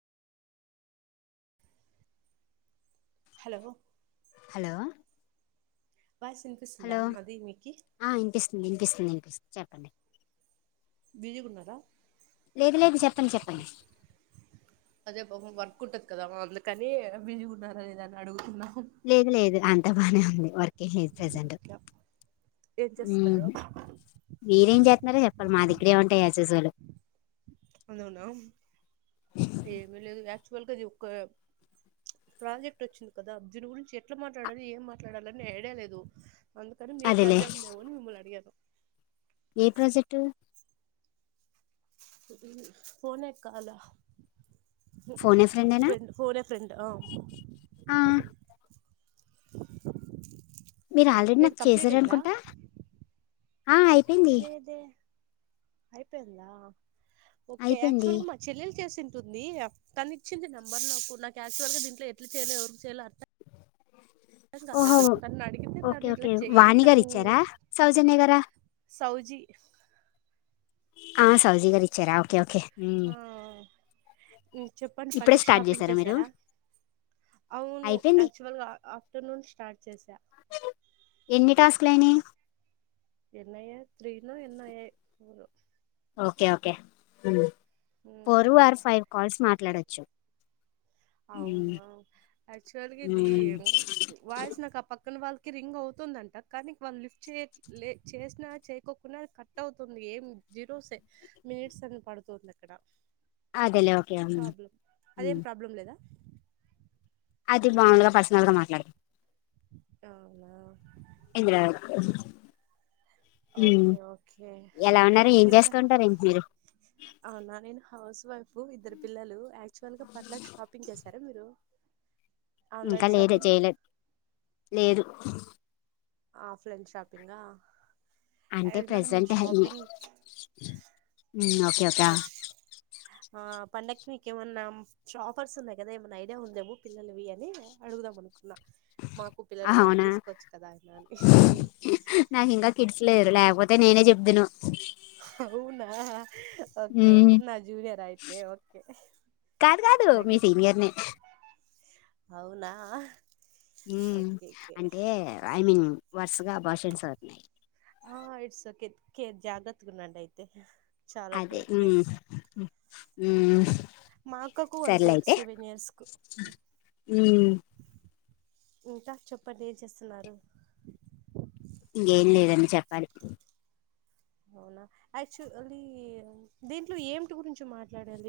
Hello hello voice వినిపిస్తుందా hello అది మీకి ఆ వినిపిస్తుంది వినిపిస్తుంది వినిపిస్తుంది చెప్పండి బిజీ గున్నారా లేదు లేదు చెప్పండి చెప్పండి ఉంటర్ కదా అందుకని వబిజీ గా ఉన్నారా లేద అని అడుగుతున్నా లేదు లేదు అం త బానే ఉంది వర్క్ లేదు ప్రెసెంట్ ఏం చేస్తున్నారు మీరేం జేత్తున్నారో చెప్పాలి మాది ఏముంటాయి ఆజ్యూజ్వాల్ నేనా ఏమీలేదు వా ఆక్చువల్గా అది ఒక ప్రాజెక్ట్ వచ్చింది కదా దీని గురించి ఎట్లా మాట్లాడాలి ఏం మాట్లాడాలి అని ఐడియా లేదు అందుకనీ మీక్ అదేలే ఐడియా ఉందేమో అని మిమ్మల్ని అడిగాను ఏ ప్రాజెక్టు ఫోన్ ఏ కాలా ఫోన్ ఏ ఫ్రెండేనా ఫోన్ ఏ ఫ్రెండ్ ఆ మీరు ఆల్రెడీ మీది నాకు కంప్లీట్ చేసారు అయిందా అనుకుంటా లేదే అయిపోయిందా ఓకే అయిపోయింది యాక్చువల్ గా మా చెల్లెలు చేసిన్ టుంది తను ఇచ్చింది నెంబర్ నాకు నాకు యాచువల్ గా దీంట్లో ఎట్లా చేయలో ఎవరికి చేయలో అర్ ర్థం ఓహో కాలేదు తను అడిగితే ఓకే తను ఇలా ఓకే చెయ్యి వాణి గారు తను ఇచ్చారా సౌజన్య గారా సౌజీ ఆ సౌజీ గారు ఇచ్చారా ఓకే ఓకే ఉమ్, ఆ ఇంగ చెప్పండి ఇప్పుడే పండగ స్టార్ట్ షాపింగ్ చేశారా మీరు చేసారా అవును అయిపోయింది యాక్చువల్గా ఆ ఆఫ్టర్నూన్ స్టార్ట్ చేసా ట్లేని ఎన్నయ్య త్రీనో ఎన్నయే ఫరు okay okay hmm um four or five calls మా ట్లాడచ్చు అవునా ఆక్చువల్ ఇది వాయిస్ నాకప్పక్ కాని వాళ్ళకి రింగ్ అవుతుందంట కానీ వాళ్ళు లిఫ్ట్ చేట్లే చేసినా చేయకోకున్నా కట్ అవుతుంది, ఏం జీరోసే మినిట్స్ అని పడుతుంది అక్కడ. అదేలే ఓకే హ్మ్ ప్రాబ్లం అదేం మ్మ్ ప్రాబ్లం లేదా అతి మాములుగా పర్సనల్ గా మాట్లాడుదాం అవునా ఇంద్రా ఓకే ఓకే ఎలా ఉన్నారు ఏం ఇంకా చేస్తుంటారు ఏంటి మీరు అవునా నేను హౌస్ వైఫ్ ఇద్దరు పిల్లలు అక్ క్చుల్గా పండక్కి షపింగ్ చేస సరే మీరు ఇంకా ఆన్లైన్ లేద షాపింగ్ చేయలేద్ లేదు ఆఫ్లైన్ షాపింగ్ ఆ అంటే ప్రజెంట్ అయి మ్ ఓకే కా ఆ పండక్కి మీక ఏమన్నా ఆఫర్స్ ఉన్నాయి కదా ఏమైన్నా ఐడియా ఉందేమో పిల్లలవి అని అడుగుదాం అనుకు మాకు పిల్లలు ఉన్నారు అవునా తీసుకోవచ్చు కదా ఆయనని కపోతే నేనే చెప్దును అవునా ఓకే నా జూనియర్ అయితే ఓకే కాదు కాదు నా మీ సీనియర్నే అవునా ఉమ్ ఓకే ఓకే అంటే ఐ మీన్ వరుసగ అభాస్షన్స్ నయ్ ఆ ఇట్స్ ఓకే కే జాగ్రత్తగా ఉండండియితే అదే ఉమ్ ఉమ్ మా అక్కకు సర్ల అంతే అయితే సెవెన్ ఇయర్స్ కు ఉమ్ ఇంక చెప్పండి ఏం చేస్తున్నారు ఇంగేం లేదండి చెప్పాలి అవునా ఆక్చు అలీ దీంట్లో ఏమిటి గురించి మాట్లాడాలి